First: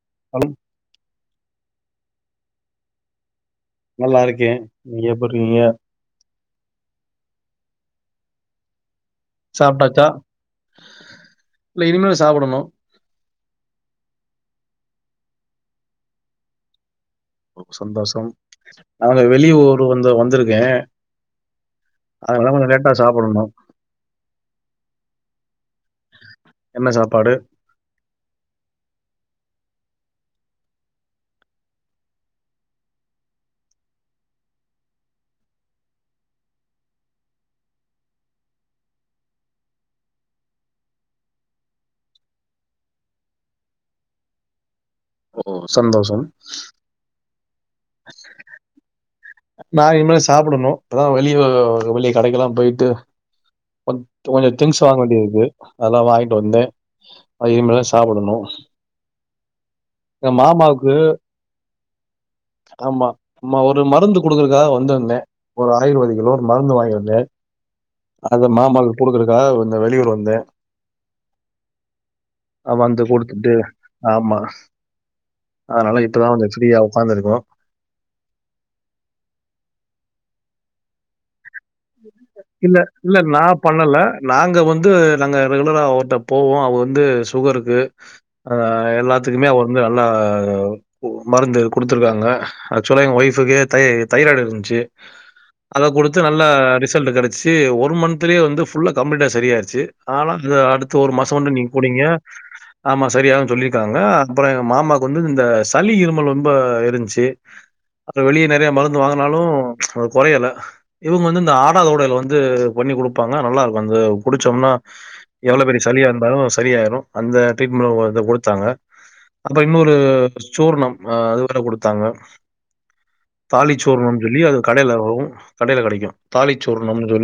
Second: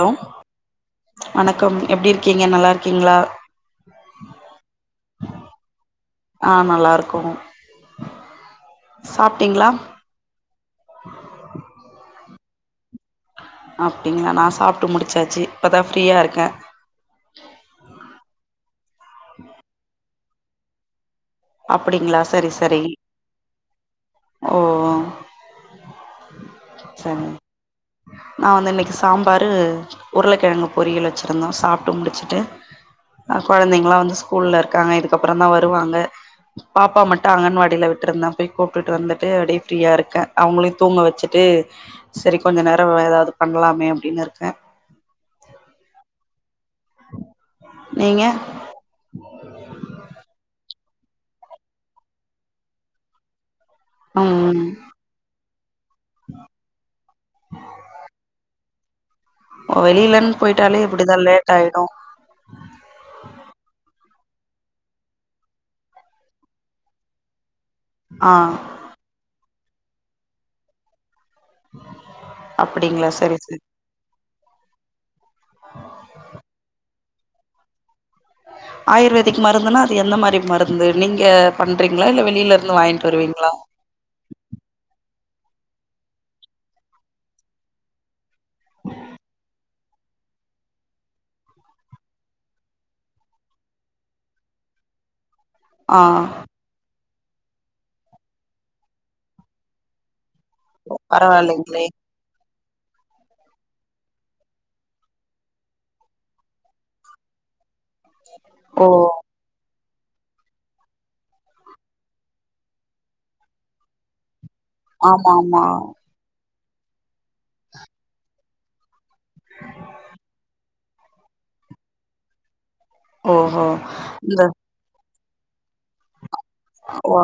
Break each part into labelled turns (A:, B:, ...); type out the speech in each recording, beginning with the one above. A: Allow
B: hello
A: வணக்கம் எப்டி இருக்கீங்க நல்லாருக்கீங்ளா
B: நல்லாருக்கே நீங்க எப்புருக்கீங்க
A: ஆ நல்லாருக்கோ
B: சாப்ட்டாச்சா இல்ல இனிமேல் சாப்டணு
A: அப்டிங்களா நா சாப்ட்டு முடிச்சாச்சு இப்ப தா ஃப்ரீயாருக்கே
B: ஓ சந்தோஷம் நாங்க வெளி ஊரு வந்து வந்திருக்கே
A: அப்டிங்களா செரி செரி
B: சாப்பிடணும்.
A: ஓ
B: என்ன
A: சரி
B: சாப்பாடு
A: நா வந்து இன்னக்கி சாம்பாரு உர்ளக்கெழங்கு பொரியல் வச்சிருந்தோ சாப்ட்டு முடிச்சுட்டு ஆ கொழந்தைங்ளா வந்து ஸ்கூல்லருக்காங்க இதுக்கப்றோ தா வருவாங்க பாப்பா மட்டு அங்கன்வாடில்ல விட்ருந்தே போய் கூப்ட்டுட்டு வந்துட்டு அப்டியே ஃப்ரீயாருக்கே அவுங்களையு தூங்க வச்சுட்டு செரி கொஞ்ச நேரோ‌வேற எதாது பண்லாமே அப்டின்னுருக்கே
B: ஓ சந்தோஷம்
A: நீங்க
B: நா இனிமே சாப்டணு இப்பதா வெளிய வெளிய கடைக்கெல்லா போய்ட்டு கொ கொஞ்ச
A: ம்
B: திங்ஸ் வாங்க வேண்டி இருக்கு அதல்லா வாய்ன்ட்டு வந்தே அது இனிமேதா சாப்டணு
A: ஓ வெளிலன் போய்ட்டாலே
B: மாமாவுக்கு
A: இப்டிதா லேட்டாயிடு
B: ஆமா சும்மா ஒரு மருந்து குடுக்கறக்காக வந்திருந்தே ஒரு ஆயுர்வேதிக்ல ஒரு மருந்து வாங்கிருந்தே
A: ஆ
B: அத மாமாக்கு குடுக்கருக்காக இந்த வெளியூர் வந்தே ஆ வந்து
A: அப்படிங்களா சரி
B: குடுத்துட்டு
A: சரி
B: ஆமா அதனால இப்ப தா கொஞ்ச ஃப்ரீயா ஒக்காந்துருக்கோ
A: ஆயுர்வேதிக் மருந்துன்னா அது எந்த மாரி மருந்து நீங்க பண்றீங்ளா இல்ல
B: இல்ல,
A: வெளிலருந்து வாய்ன்ட்டு
B: இல்ல
A: வருவீங்களா
B: நான் பண்ணல நாங்க வந்து நாங்க ரெகுலரா அவர்ட்ட போவோ அவரு வந்து சுகருக்கு ஆ எல்லாத்துக்குமே அவர் வந்து நல்லா ஓ மருந்து குடுத்துருக்காங்க ஆக்சுவலா எங்க ஒய்ஃபுக்கு தை தைராய்டு இருந்துச்சு அத
A: ஆ
B: குடுத்து நல்ல ரிசல்ட் கெடச்சு ஒரு மன்த்லே வந்து ஃபுல்லா கம்ப்ளீட்டா சரியாயிருச்சு ஆனா இந்த அடுத்த ஒரு மாசோ மட்டு நீங்க
A: பரவாயில்லைங்களே
B: குடிங்க ஆமா சரியாகுன் சொல்லிருக்காங்க அப்றோ எங்க மாமாக்கு வந்து இந்த சளி இருமல் ரொம்ப இருன்ச்சு அப்றோ வெளிய நறைய
A: ஓ
B: மருந்து வாங்னாலு அது கொறையல இவுங்க வந்து இந்த ஆடா [unintelligible] வந் து பண்ணி குடுப்பாங்க நல்லாருக்கு அந்த குடிச்சம்னா
A: ஆமா ஆமா
B: எவ்ளோ பெரிய சளியாருந்தாலு சரியாயிரு அந்த ட்ரீட்மெண்ட் அது குடுத்தாங்க அப்றோ இன்னொரு சூர்ணம் [unintelligible] குடுத்தாங்க
A: ஓஹோ
B: தாலி சூரணம் சொல்லி
A: இந்த
B: அது கடையிலவு கடையில கெடைக்கு தாலிச்சூரனம்னு
A: ஓ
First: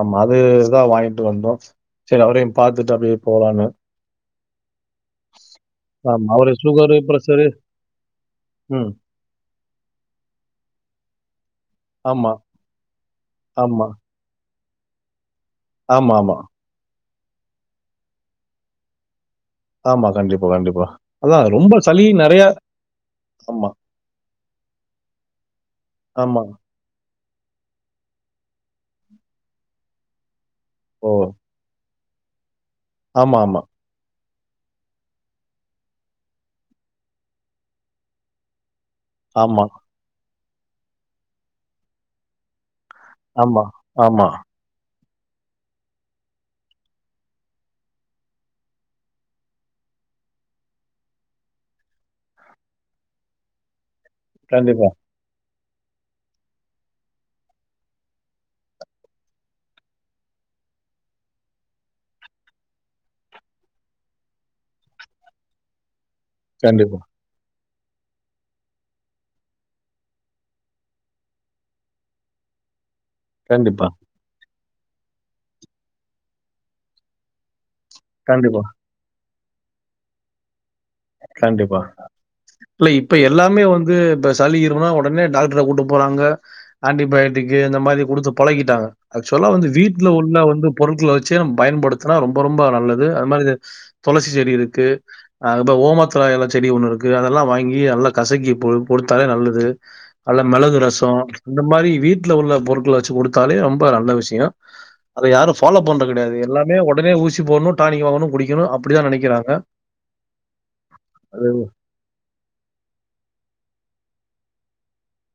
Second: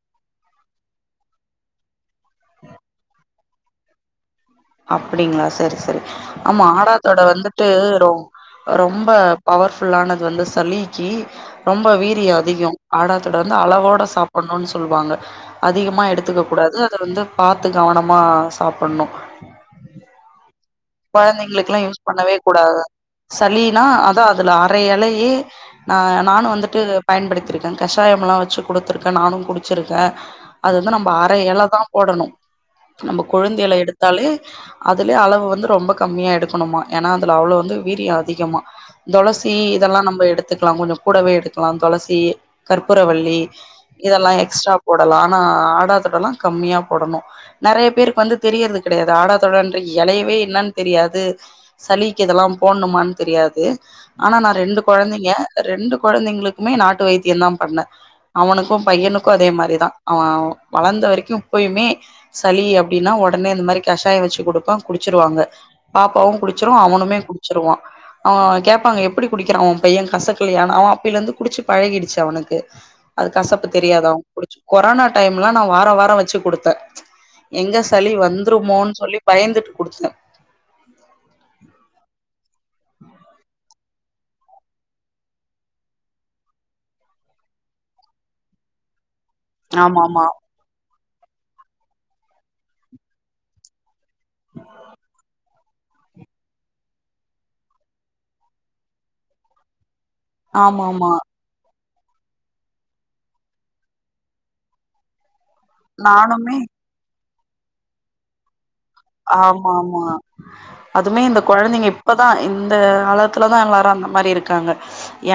B: ஆமா அதுதா வாங்கிட்டு வந்தோ செரி அவரையு பாத்துட்டு அப்டியே போலான்னு
A: அப்டிங்களா செரி செரி
B: அவரு
A: ஆமா
B: சுகரு,
A: ஆடாத்தோட
B: பிரஷரு
A: வந்துட்டு ரொம்
B: ம்.
A: ரொம்ப பவர்புல்லானது வந்து சளிக்கி ரொம்ப வீரிய
B: ஆமா,
A: அதிக ஆடாத்தோட வந்து
B: ஆமா,
A: அளவோட சாப் பண்ணுன்னு சொல்லுவாங்க அதிகமா
B: ஆமாமா, ஆமா.
A: எடுத்துக்க கூடாது அத வந்து பாத்து கவனமா சாப்பிடணு
B: ஆமா கண்டிப்பா கண்டிப்பா அதான் ரொம்ப
A: கொழந்தைங்களுக்கெல்லா யூஸ்
B: சளி
A: பண்ணவே
B: நெறையா
A: கூடாது
B: ஆமா,
A: சளியே அதா அதுல அர எலையே நா
B: ஆமா.
A: நானு வந்துட்டு பயன்படுத்தியிருக்கே கஷாயமலா வெச்சு குடுத்துருக்கே நானு குடிச்சிருக்கே அது வந்து நம்ம
B: ஓ!
A: அர எல தா போடணு நம்ம கொழுந்து
B: ஆமாமா,
A: எல எடுத்தாலே அதுலயே அளவு வந்து ரொம்ப கம்மியா எடுக்கணுமா ஏன்னா அதுல அவ்ளோ வந்து வீரிய அதிகமா தொளசி
B: ஆமா,
A: இதெல்லா நம்ம எடுத்துக்கலா கொஞ்சோ கூடவே எடுக்கலா தொளசி கற்பூரவல்லி
B: ஆமா, ஆமா. ஆமா.
A: இதெல்லா எக்ஸ்ட்ரா போடலா ஆனா ஆடாதொடல்லா கம்மியா போடணு நெறையா பேருக்கு வந்து தெரியறது கெடையாது ஆடாதொடர்ன்ற எலையவே என்னனு தெரியாது சளிக்கு இதெல்லா போட்னுமான்னு தெரியாது ஆனா நா ரெண்டு
B: கண்டிப்பா,
A: கொழந்தை ஏ ரெண்டு கொழந்தைங்களுக்குமே நாட்டு வைத்தியந்தா பண்ண அவனுக்கு பையனுக்கு அதே மாரிதா அவ வளர்ந்த வரைக்கு இப்பயுமே சளி அப்டின்னா ஒடனே இந்த மாரி கஷாய வெச்சு குடுப்பே குடி ச்சிருவாங்க பாப்பாவு குடிச்சிரு
B: கண்டிப்பா,
A: அவனுமே குடிச்சிருவா அவ கேப்பாங்க எப்டி குடிக்கிறா ஊ பைய கசக்கிலியா அவ அப்பில இருந்து குடிச்சு பழகிடுச்சு அவனுக்கு [inaudible] அது கசப்பு
B: கண்டிப்பா,
A: தெரியாதா அவங்க குடிச் கொரோனா டைம்லா நா வாரொ வாரொ வெச்சு குடுத்த எங்க சளி
B: கண்டிப்பா,
A: வந்துருமோன்னு சொல்லி பயந்துட்டு குடுத்துட்டே
B: கண்டிப்பா இல்ல இப்ப எல்லாமே வந்து இப்ப சளி இருமல்னா ஒடனே டாக்டர் கிட்ட கூட்டு போறாங்க ஆன்டிபயாட்டிக்கு இந்த மாரி குடுத்து பழகிட்டாங்க ஆக்சுவலா வந்து வீட்ல
A: ஆமாமா
B: உள்ள வந்து பொருட்கள வெச்சு நம்ம பயன்படுத்னா ரொம்ப ரொம்ப நல்லது அது மாரி இந்த தொளசி செடி இருக்கு அதுக்கப்றோ ஓமத்துல எல செடி ஒண்ணு இருக்கு அதெல்லா வாங்கி நல்லா கசக்கி குடுத்தாலே நல்லது அல்ல மிளகு ரசோ
A: ஆமாமா
B: இந்த மாரி வீட்ல உள்ள பொருட்கள வெச்சு குடுத்தாலே ரொம்ப நல்ல விஷியோ அத யாரு ஃபாலோ பண்றது கெடையாது
A: நானுமே
B: எல்லாமே ஒடனே ஊசி போடணு டானிக் வாங்கனு குடிக்கணு அப்
A: ஆமாம்மா அதுமே இந்த
B: அது
A: கொழந்திங்க இப்பதா இந்த காலத்துலதா எல்லாரு அந்த மாரி இருக்காங்க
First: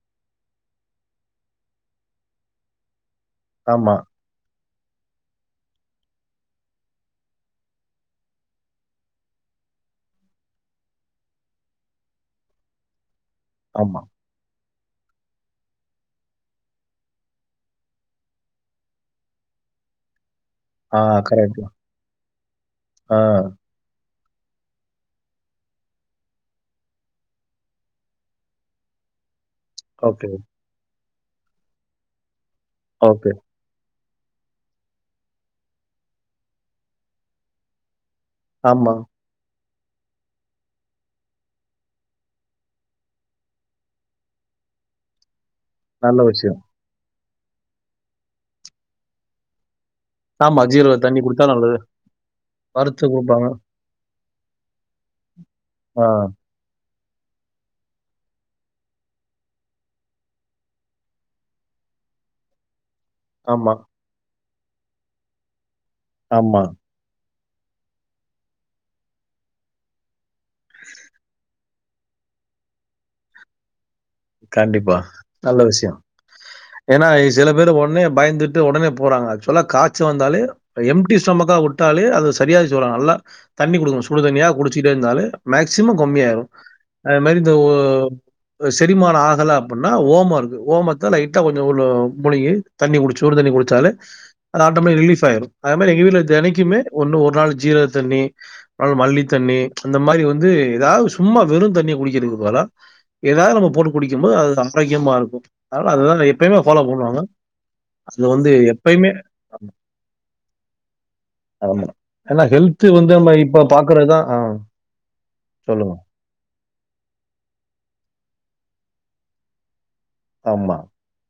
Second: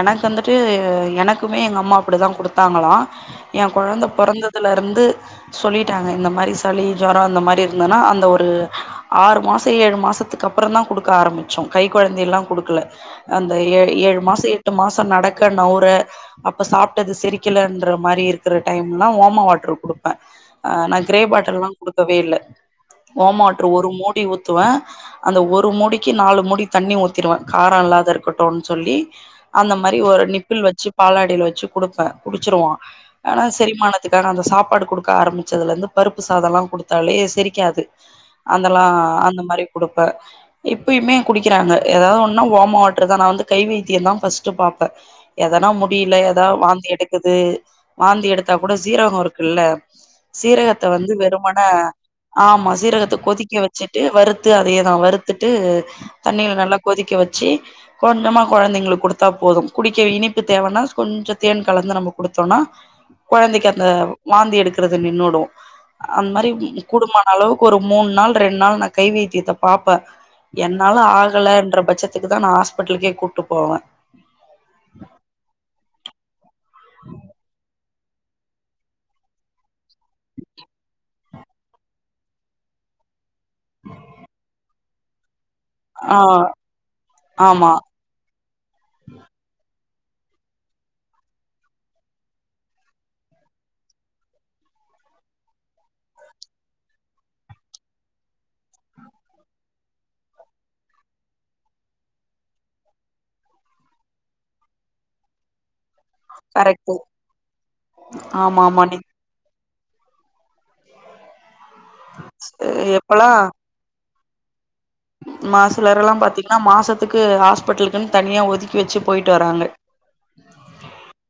A: எனக்கு வந்துட்டு எனக்குமே எங்க அம்மா அப்பிடிதா குடுத்தாங்களா ஏ
B: ஆமா,
A: கொழந்த பொறந்ததுல இருந்து சொல்லிட்டாங்க இந்த மாரி சளி ஜொரோ இந்த மாரி இருந்ததுன்னா அந்த ஒ ஒரு ஆறு மாசோ ஏழு மாசத்துக்கு அப்றோ தா குடுக்க ஆரம்பிச்சோ கை கொழந்தைய எல்லா குடுக்கல அந்த ஏ
B: ஆமா.
A: ஏழு மாசோ எட்டு மாசோ நடக்க நவுர அப்ப சாப்ட்டது செரிக்கலேன்ற மாரி இருக்குற டைம்லா ஓம வாட்ரு குடு ப்ப அ நா
B: ஆ
A: கிரே
B: கரெக்ட்.
A: பாட்டல்லா குடுக்கவே இல்ல.
B: ஆ
A: ஓம வாட்ரு ஒரு மூடி ஊத்துவ அந்த ஒரு மூடிக்கி நாலு மூடி தண்ணி ஊத்திருவே காரோ இல்லாத இருக்குட்டுன் சொல்லி அந்த மாரி ஒரு
B: ஓகே,
A: நிப்பில் வெச்சு பாலாடைல வெச்சு குடுப்பே குடிச்சுருவா.
B: ஓகே.
A: ஆனாஸ் செரிமானத்துக்காக அந்த சாப்பாடு கொடுக்க ஆரம்பிச்சதுல இருந்து பருப்பு சாதம் எல்லாம் குடுத்தாலே செரிக்காது அதல்லா
B: ஆமா.
A: அந்த மாரி குடுப்பே. இப்பயுமே குடிக்கிறாங்க எதாவது ஒன்னா வாம் வாட்ரு தா நா வந்து கை வைத்தியந்தா ஃபஸ்ட்டு பாப்பே. எதனா முடில
B: நல்ல விஷயம்.
A: எதாவ் வாந்தி எடுக்குது வாந்தி எடுத்தா கூட சீரகோ இருக்குல்ல
B: ஆமா,
A: சீரகத்த
B: ஜீரக
A: வந்து
B: தண்ணி குடித்தா
A: வெறுமன
B: நல்லது.
A: ஆமா
B: வறுத்து குடுப்பாங்க.
A: கொதிக்க வச்சுட்டு வறுத்து அதையேதா வறுத்துட்டு
B: ஆ,
A: தண்ணியில நல்லா கொதிக்க வச்சு கொஞ்சமா கொழந்தைங்களுக் குடுத்தா போதும் குடிக்க இனிப்பு தேவன்னா கொஞ்சொ தேன் கலந்து நம்ம குடுத்தோன்னா கொழந்தைக்கு
B: ஆமா,
A: அந்த வாந்தி எடுக்கறது நின்னூடு அந் மாரி
B: ஆமா.
A: ம் கூடுமான அளவு ஒரு மூன் நாள் ரெண் நாள் நா கை வைத்தியத்த பாப்பே என்னால ஆகலன்ற பட்ச த்துக்குதா நா ஹாஸ்பிட்லுக்கே கூட்டு போவே.
B: கண்டிப்பா நல்ல விஷய ஏன்னா சில பேரு ஒன்னே பயந்துட்டு ந்த உடனே போறாங்க ஆச்வலா காச்ச வந்தாலே அ எம் ம்ட்டி ஸ்டொமக்கா உட்டாலே அது சரியாய் ஜொரோ நல்லா தண்ணி குடுக்குனு சுடுதண்ணியா குடிச்சிகிட்டே இர்ந்தாலே மேக்சிமோ
A: ஆ
B: கம்மியாரு அது மாரி இந்த ஒ
A: ஆமா
B: செரிமானோ ஆகல அப்பன்னா ஓமொ இருக்கு ஓமத்த லைட்டா கொஞ்சோ உள்ள முழுங்கி தண்ணி குடிச் சுடு தண்ணி குடிச்சாலே அது ஆட்டமே ரிலீஸ் ஆயிரு அதே மாரி எங்க வீட்ல தெனைக்குமே ஒன்னு ஒரு நாள் ஜீரக தண்ணி அது மல்லி தண்ணி அந்த மாரி வந்து எதாவ் சும்மா வெறுந் தண்ணிய குடிக்கிறக்கு பதுலா எதாவ் நம்மோ போட்டு குடிக்கிமோ அது ஆரோக்கியமாருக்கு. அனால அதுதாங்க எப்பயிமே ஃபாலோ
A: கரெக்ட்டு
B: பண்ணுவாங்க அது வந்து
A: ஆமா ஆமா நீ
B: எப்பயிமே ஆ ம் ஆமா ஏனா ஹெல்த்து வந்து நம்ப இப்ப பாக்கறத்தா ஆ
A: ம்மா
B: சொல்லுங்க.
A: சிலர் எல்லாம் பாத்தீங்கனா மாசத்துக்கு ஹாஸ்பிட்லுக்குன் தனியா ஒதுக்கி வெச்சு போயிட்டு வராங்க.
B: ஆமா.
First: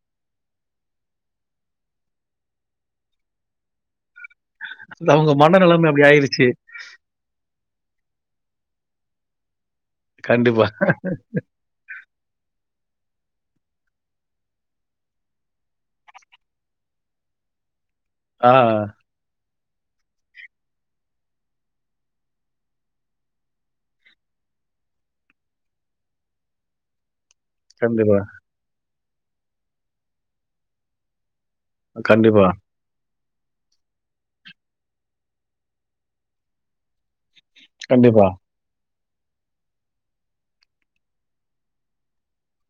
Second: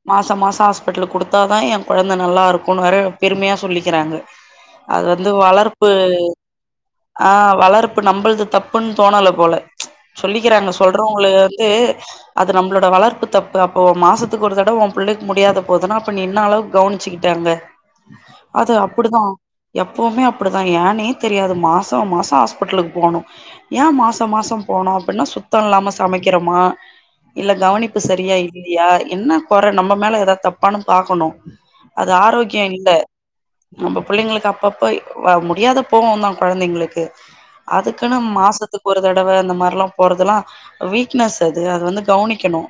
A: மாச மாசோ ஹாஸ்பிட்லுக் குடுத்தா தா எ கொழந்த நல்லா இருக்குன் வேற பெருமையா சொல்லிக்கிறாங்க. அது வந்து
B: அவங்க மனநிலைமை
A: வளர்ப்பு
B: அப்படி ஆயிருச்சு.
A: ஆ வளர்ப்பு நம்பள்து தப்புன் தோணல போல
B: கண்டிப்பா.
A: சொல்லிக்கிறாங்க சொல்றவங்களு ஏ அது நம்ப்ளோட வளர்ப்பு தப்பு அப்போ மாசத்துக்கு ஒரு தடவ உ பிள்ளைக் முடியாத போவுதுனா அப்ப நீ என்ன அளவுக் கவுனிச்சிகி டங்க
B: ஆ
A: அது அப்பிடிதா. எப்புமே அப்டிதா ஏன்னே தெரியாது மாச மாச ஹாஸ்பெட்டலுக்கு போணு ஏ மாச மாச போனு அப்டின்னா சுத்த இல்லாம சமைக்கிறமா இல்ல கவனிப்பு
B: கண்டிப்பா,
A: செரியா இல்லி இல்லியா என்ன கொற நம்ம மேல எதாவது தப்பானு பாக்கணு அது
B: கண்டிப்பா,
A: ஆரோக்கியோ இல்ல நம்ம புள்ளிங்களுக்கு அப்பப்ப முடியாது போவு தா கொழந்தைங்களுக்கு அது
B: கண்டிப்பா.
A: மாசத்துக்கு ஒரு தடவ அந்த மாரில்லா போறதெல்லா வீக்னஸ் அது அத வந்து கவனிக்கணு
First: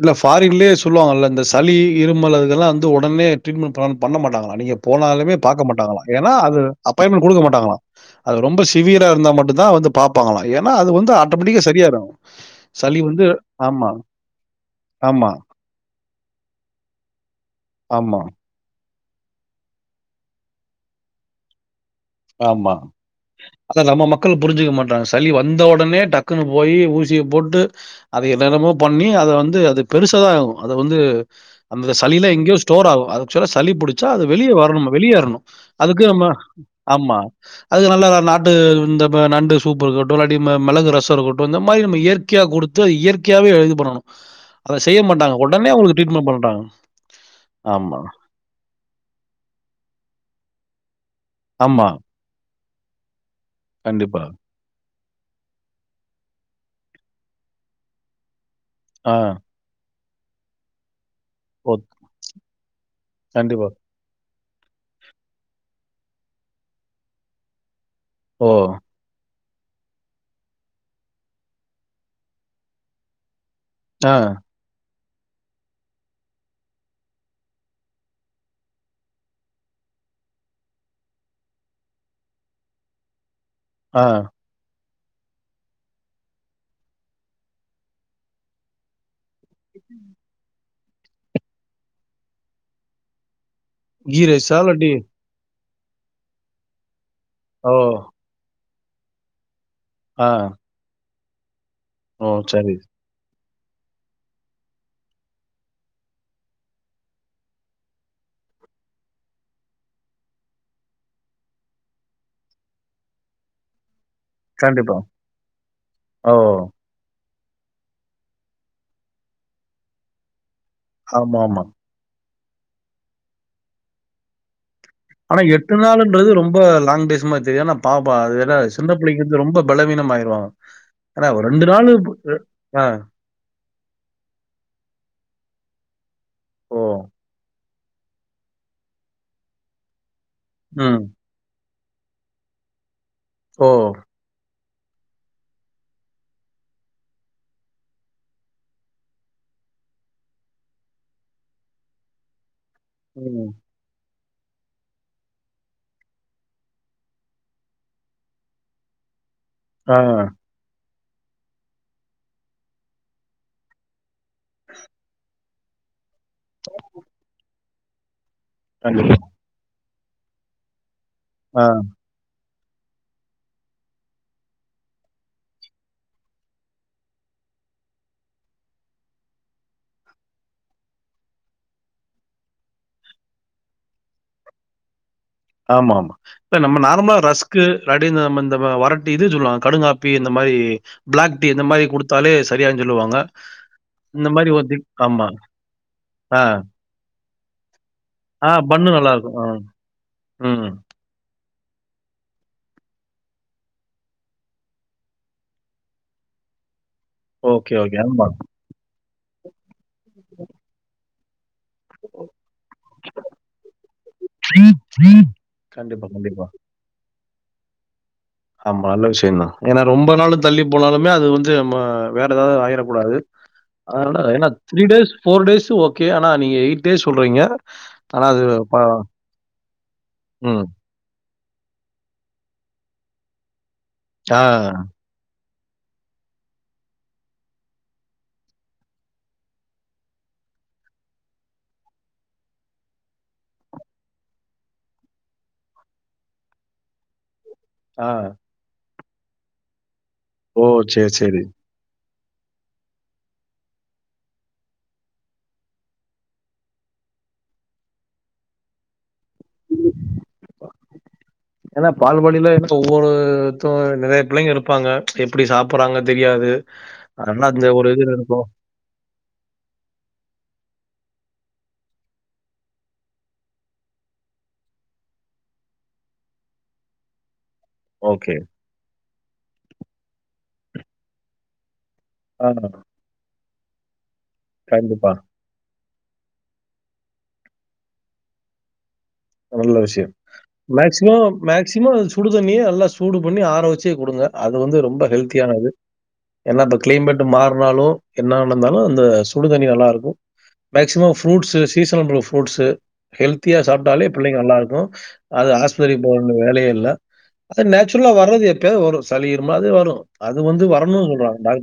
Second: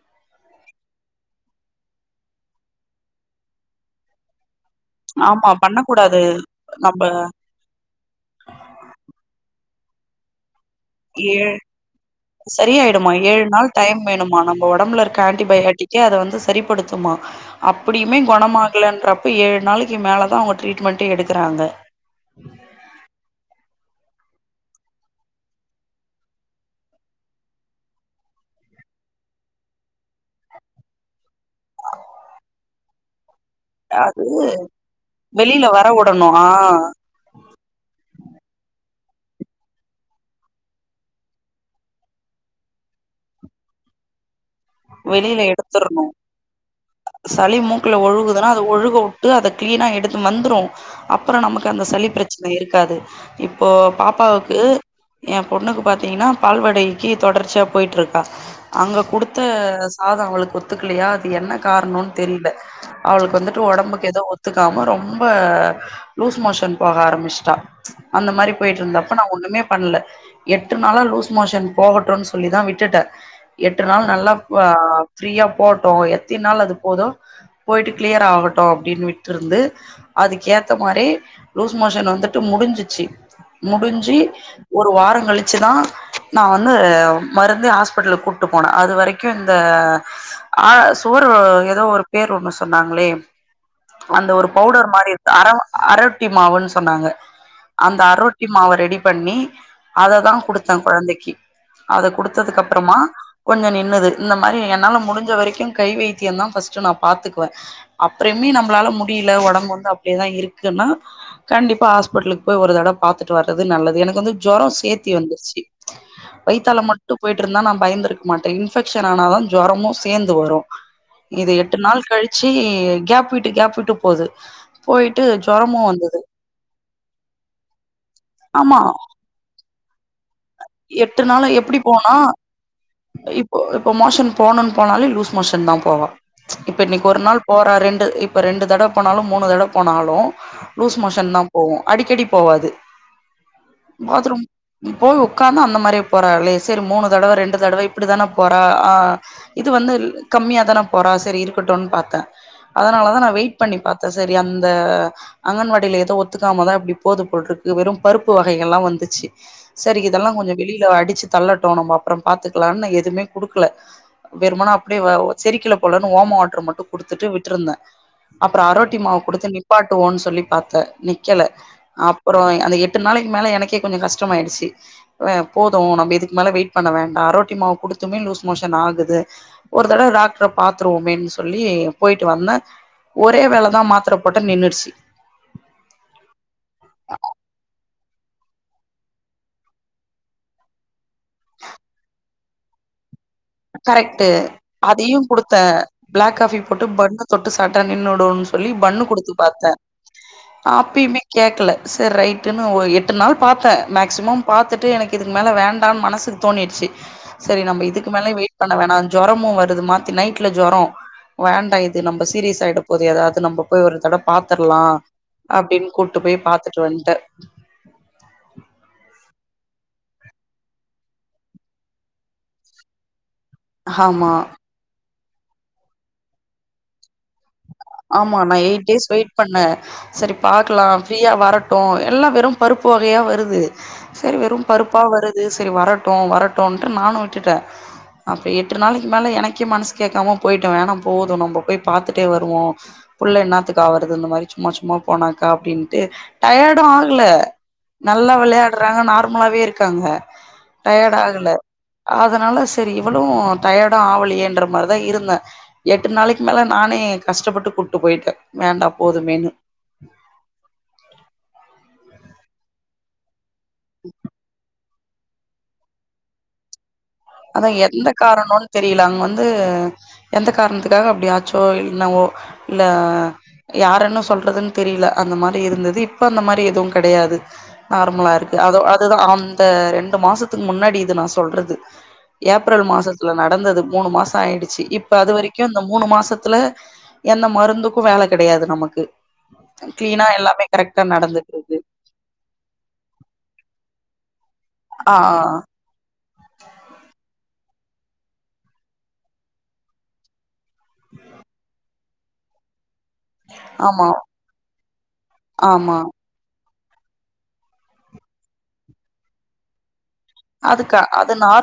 B: இல்ல ஃபாரின்லயே சொல்லுவாங்கல்ல இந்த சளி இருமல் அதுல்லா வந்து உடனே ட்ரீட்மெண்ட் பண்ண மாட்டாங்களா நீங்க போனாலுமே
A: ஆமா
B: பாக்கமாட்டாங்களா
A: பண்ணக்கூடாது
B: ஏன்னா அது
A: நம்ம
B: அப்பாயின்மெண்ட் குடுக்கமாட்டாங்களா அது ரொம்ப சிவியரா இருந்தா மட்டு தா வந்து பாப்பாங்கலா ஏன்னா அது வந்
A: ஏழ் செரியாயிடுமா
B: வந்து
A: ஏழு நாள்
B: ஆமா,
A: டைம் வேணுமா நம்ம ஒடம்புல இருக்க
B: ஆமா,
A: ஆன்டிபயாட்டிக்கே அத வந்து சரிப்படுத்துமா அப்டியுமே
B: ஆமா,
A: குணமாகலன்றப் ஏழு நாளைக்கு மேலதா அவங்க ட்ரீட்மெண்ட்டே எடுக்குறாங்க
B: ஆமா அத நம்ம மக்கள் புரிஞ்சுக்க மாட்டாங்க சளி வந்த உடனே டக்குன்னு போய் ஊசிய போட்டு அதை என்னனம்மோ பண்ணி அத வந்து அது பெருசாதா ஆகு அத வந்து அந்த சளிலா எங்கயோ ஸ்டோர் ஆகு சளி புிடிச்சா அது வெளிய வரணு வெளிய வரணு
A: வெளில வர
B: அதுக்கு நம்ம
A: வுடணு ஆ
B: ஆமா அதுக்கு நல்லா நாட்டு இந்த நண்டு சூப்பு இருக்கட்டு இல்லாட்டி மிளகு ரச இருக்கட்டு இந்த மாரி நம்ம இயற்கையா குடுத் து இயற்கையாவே இது பண்ணணு
A: வெளில எடுத்துருணு
B: ட்ரீட்மெண்ட் பண்றாங்க.
A: சளி மூக்குல
B: ஆமா,
A: ஒழுகுது இல்லனா அத ஒழுக விட்டு அத கிளீனா எடுக்கணு வந்துரு அப்பற நமக்கு அந்த
B: ஆமா.
A: சளி பிரச்சன இருக்காது இப்போ
B: கண்டிப்பா.
A: பாப்பாவுக்கு என் பொண்ணுக்கு பாத்தீங்கன்னா பால்வாடகைக்கு தொடர்ச்சியா போய்ட்டுருக்கா அங்க
B: ஆ.
A: குடுத் த சாத அவளுக்கு ஒத்துக்கலையா அது என்ன
B: ஓ!
A: காரணன் தெரில அவளுக்கு வந்துட்டு
B: கண்டிப்பா.
A: உடம்புக் ஏதோ ஒத்துக்காம ரொம்ப லூஸ் மோஷன் போக ஆரம்பிச்சுட்டா அந்த
B: ஓ!
A: மாரி போயிட்டு இருந்தப்ப நா ஒண்ணுமே பண்ணல எட்டு நாளா லூஸ் மோஷன் போகட்டுன் சொல்லிதா விட்டுட்ட எட்டு நாள்
B: ஆ,
A: நல்லா ஆ ஃப்ரீயா போட்டு எத்திநாள் அது போதோ போயிட்டு கிளியர் ஆகட்டு அப்டின் விட்டுருந்து அதுக்கேத்த மாரி லூஸ் மோஷன் வந்துட்டு முடிஞ்சிச்சு
B: ஆ.
A: முடிஞ்சு ஒரு வார கழிச்சுதா நா வந்து மருந்து ஹாஸ்பிட்டலுக்கு கூப்டு போன அது வரைக்கு இந்த ஆ சோர்வு எதோ ஒரு பேர் ஒன்னு சொன்னாங்களே
B: கீ
A: அந்த ஒரு
B: ரைஸா?
A: பவுடர்
B: இல்லாட்டி
A: மாரி அர அரொட்டி மாவுன் சொன்னாங்க
B: ஓ!
A: அந்த அரொட்டி மாவ ரெடி பண்ணி
B: ஆ.
A: அததா குடுத்த கொழந்தைக்கு அத
B: ஓ!
A: குடுத்ததுக்கு
B: சரி.
A: அப்றமா கொஞ்சோ நின்னுது இந்த மாரி என்னால முடிஞ்ச வரைக்கு கை வைத்திய தா ஃபர்ஸ்ட்டு நா பாத்துக்குவ அப்பறமே நம்மளால முடில உடம்பு வந்து அப்டியேதா இருக்குன்னா கண்டிப்பா ஹாஸ்பிடலுக்கு போய் ஒரு தடவ பாத்துட்டு வரது நல்லது எனக்கு வந்து ஜொரம்
B: கண்டிப்பா.
A: சேர்த்தி வந்துருச்சு
B: ஓ!
A: வைத்தால மட்டு போய்ட்டு இருந்தா நா பயந்திருக் மாட்ட இன்ஃபெக்க்ஷன் ஆனாதா ஜொரமு சேர்ந்து வரு இத
B: ஆமாமா.
A: எட்டு நாள் கழிச் சி கேப்விட்டு கேப்விட்டு போது போயிட்டு
B: ஆனா எட்டு
A: ஜொரமு வந்தது
B: நாள்ன்றது ரொம்ப லாங்டேஸ் மாரி தெரிது ஆனா பாப்பா அது வேற
A: ஆமா
B: சின்ன பிள்ளைக் ரொம்ப பலவீனமாயிருவாங்க
A: எட்டு நாலு எப்டி போனு
B: ஆ.
A: இப் இப்ப மோஷன் போணுன் போனாலே லூஸ் மோஷன் தா போவா இப்ப
B: ஓ!
A: இன்னைக்கு ஒரு நாள் போ ரெண்டு இப்ப ரெண்டு தடவ போனாலு மூணு தடவ போனாலு லூஸ்
B: ம்.
A: மோஷன் தா போவு அடிக்கடி போவாது
B: ஓ!
A: பாத்ரூம் போய் உக்காந்தா அந்த மாரியே போறா இவளே சரி மூணு தடவ ரெண்டு தடவ இப்டிதான போறா ஆ இது வந்து கம்மியா தான போறா சரி இருக்கட்டுன் பாத்த அதனால தா நா
B: ம்.
A: வெயிட் பண்ணி பாத் சரி அந்த அங்கன்வாடியில ஏதோ ஒத்துக்காமதா இப்டி போது போல்ருக்கு வெறு பருப்பு வகைகள்ல்லா வந்துச்சு
B: ஆ.
A: சரி இதெல்லா கொஞ்ச வெளியில அடிச்சு தள்ளட்டு நம்ம அப்பற பாத்துக்கலாம்னு எதுவுமே குடுக்கல வெறுமன அப்டியே வ செரிக்கில போலன்னு ஓம வாட்ரு மட்டு குடுத்துட்டு விட்ருந்தே அப்பற அரோட்டி
B: கண்டிப்பா.
A: மாவு குடுத்து நிப்பாட்டுவோன்னு சொல்லி பாத்த நிக்கல
B: ஆ
A: அப்பற அந்த எட்டு நாளைக்கு மேல எனக்கே கொஞ்சோ கஷ்டமாய்டுச்சு அ போது நம்ம இதுக்கு மேல வெயிட் பண்ண வேண்டா அரோட்டி மாவு குடுத்துமே லூஸ் மோஷன் ஆகுது ஒரு தடவ டாக்டர பாத்துருவோமேன் சொல்லி போய்ட்டு வந்த ஒரே வேலதா மாத்திரை போட்ட நின்னுடுச்சு
B: ஆமா ம் இல்ல நம்ம நார்மலா ரஸ்கு ரடி நம்ம இந்த வரட்டி இது சொல்லுவா கடுங்காப்பி இந்த மாரி பிளாக் டீ இந்த மாரி குடுத்தாலே சரியாகு சொல்லுவாங்க
A: கரெக்ட்டு
B: இந்த மாரி ஒரு திக்
A: அதையு
B: ஆமா.
A: குடுத்தே பிளாக்
B: ஆ.
A: காபி போட் பண்ண தொட்டு சாப்டா நின்னுடுனு
B: ஆ
A: சொல்லி
B: பன்னு
A: பண்ணு குடுத்து
B: நல்லாருக்கும். ஆ.
A: பாத்தே
B: ம்.
A: அப்பயுமே கேக்கல சரி ரைட்டுன்னு எட்டு நாள் பாத்தே மேக்சிமம் பாத்துட்டு எனக்கு இதுக்கு மேல வேண்டாம் மனசுக் தோணிடுச்சு சரி
B: ஓகே,
A: நம்ம
B: ஓகே.
A: இதுக்கு
B: ஆமா.
A: மேலே வெயிட் பண்ண வேணா ஜொரமு வருது மாத்தி நைட்ல ஜொர வேண்டா இது நம்ம சீரியஸ் ஆயிட போது ஏதாவது நம்ம போய் ஒரு தட பாத்துரலா அப்படின்
B: கண்டிப்பா,
A: கூட்டு போய்
B: கண்டிப்பா.
A: பாத்துட்டு வந்ட்டே
B: ஆமா நல்ல விஷயந்தா ஏன்னா ரொம்ப நாளும் தள்ளி போனாலுமே அது வந்து நம்ம வேற ஏதாவது ஆயிட கூடாது ஆ
A: ஆமா.
B: ஏன்னா three days four days okay ஆனா நீங்க எய்ட் டேஸ் சொல்றீங்க ஆனா
A: ஆமா
B: அது
A: நா
B: ப
A: எய்ட் டேஸ் வெயிட் பண்ணே சரி
B: ம்.
A: பாக்கலா ஃப்ரீயா வர ட்டு எல்லா வெறும் பருப்பு வகையா வருது சரி
B: ஆ.
A: வெறும் பருப்பா வரு சரி வரட்டு வரட்டுனுட்டு நானு விட்டுட்டே அப்போ எட்டு நாளைக்கு மேல எனக்கே மனசு கேக்காம போயிட்டே வேணா போது நம்ம போய் பாத்துட்டு ட்டே வருவோ புள்ள எண்ணாத்துக்கு ஆவறது இந்த மாரி சும்மா சும்மா போனாக்கா அப்படின்ட்டு டயர்டு ஆகல
B: ஆ.
A: நல்லா விளையாடுறாங்க நார்மலாவே இருக்காங்க
B: ஓ! சரி,
A: டயர்டு
B: சரி.
A: ஆகல அதனால சரி இவளு டயர்டு ஆவலேயன்ற மாரிதா இருந்தே எட்டு நாளைக்கு மேல நானே கஷ்டப்பட்டு கூப்ட்டு போயிட்டே வேண்டா போதுமேன்னு
B: ஏன்னா பால்வாடியிலே இப்ப ஒவ்வொரு த்த நெறைய பிள்ளைங்க இருப்பாங்க எப்டி சாப்புறாங்க தெரியாது அதனால அந்த
A: அதா
B: ஒரு
A: எந்த
B: இதுல இருக்கும்.
A: காரனுன் தெரியல அங்க வந்து எந்த காரணத்துக்காக அப்டி ஆச்சோ என்னவோ இல்ல யாரன்னு சொல்றதுன்னு தெரியல அந்த மாரி இருந்தது இப்ப அந்த மாரி எதுவு கெடையாது நார்மலா
B: ஓகே.
A: இருக்கு அதோ அதுதா அந்த ரெண்டு மாசத்துக்கு முன்னாடி இது நா சொல்றது
B: ஆ
A: ஏப்ரல் மாசத்துல நடந்தது மூணு மாச ஆயிடுச்சு
B: கண்டிப்பா.
A: இப்ப அது வரைக் க்கு இந்த மூணு மாசத்துல எந்த மருந்துக்கு வேல கெடையாது நமக்கு
B: நல்ல விஷயம்
A: கிளீனா எல்லாமே கரெக்டா
B: மேக்ஸிம
A: நடந்துட்டு இருக்கு
B: மேக்ஸிம அது சுடு தண்ணியே எல்லா சூடு பண்ணி ஆர வச்சே குடுங்க அது வந்து ரொம்ப
A: ஆ
B: ஹெல்த்தியானது ஏன்னா இந்த க்ளைமேட் மாறுனாலு என்னா இருந்தாலு அந்த சுடுதண்ணி நல்லாருக்கு மேக்சிமம் ஃப்ரூட்ஸ்சு சீசனல் புல்ஃப்ரூட்ஸ் ஹெல்தியா சாப்ட்டாலே
A: ஆமா
B: நல்லாருக்கு அது ஆஸ்பத்திரி
A: ஆமா
B: போ ஒன்னு வேலயே இல்ல அது நேச்சுரலா வர்றது எப்பயாது வரு சலி இருமல் அது வரு அது வந்து
A: அதுக்கா
B: வரணு
A: அது
B: சொல்றாங்க பா
A: நார்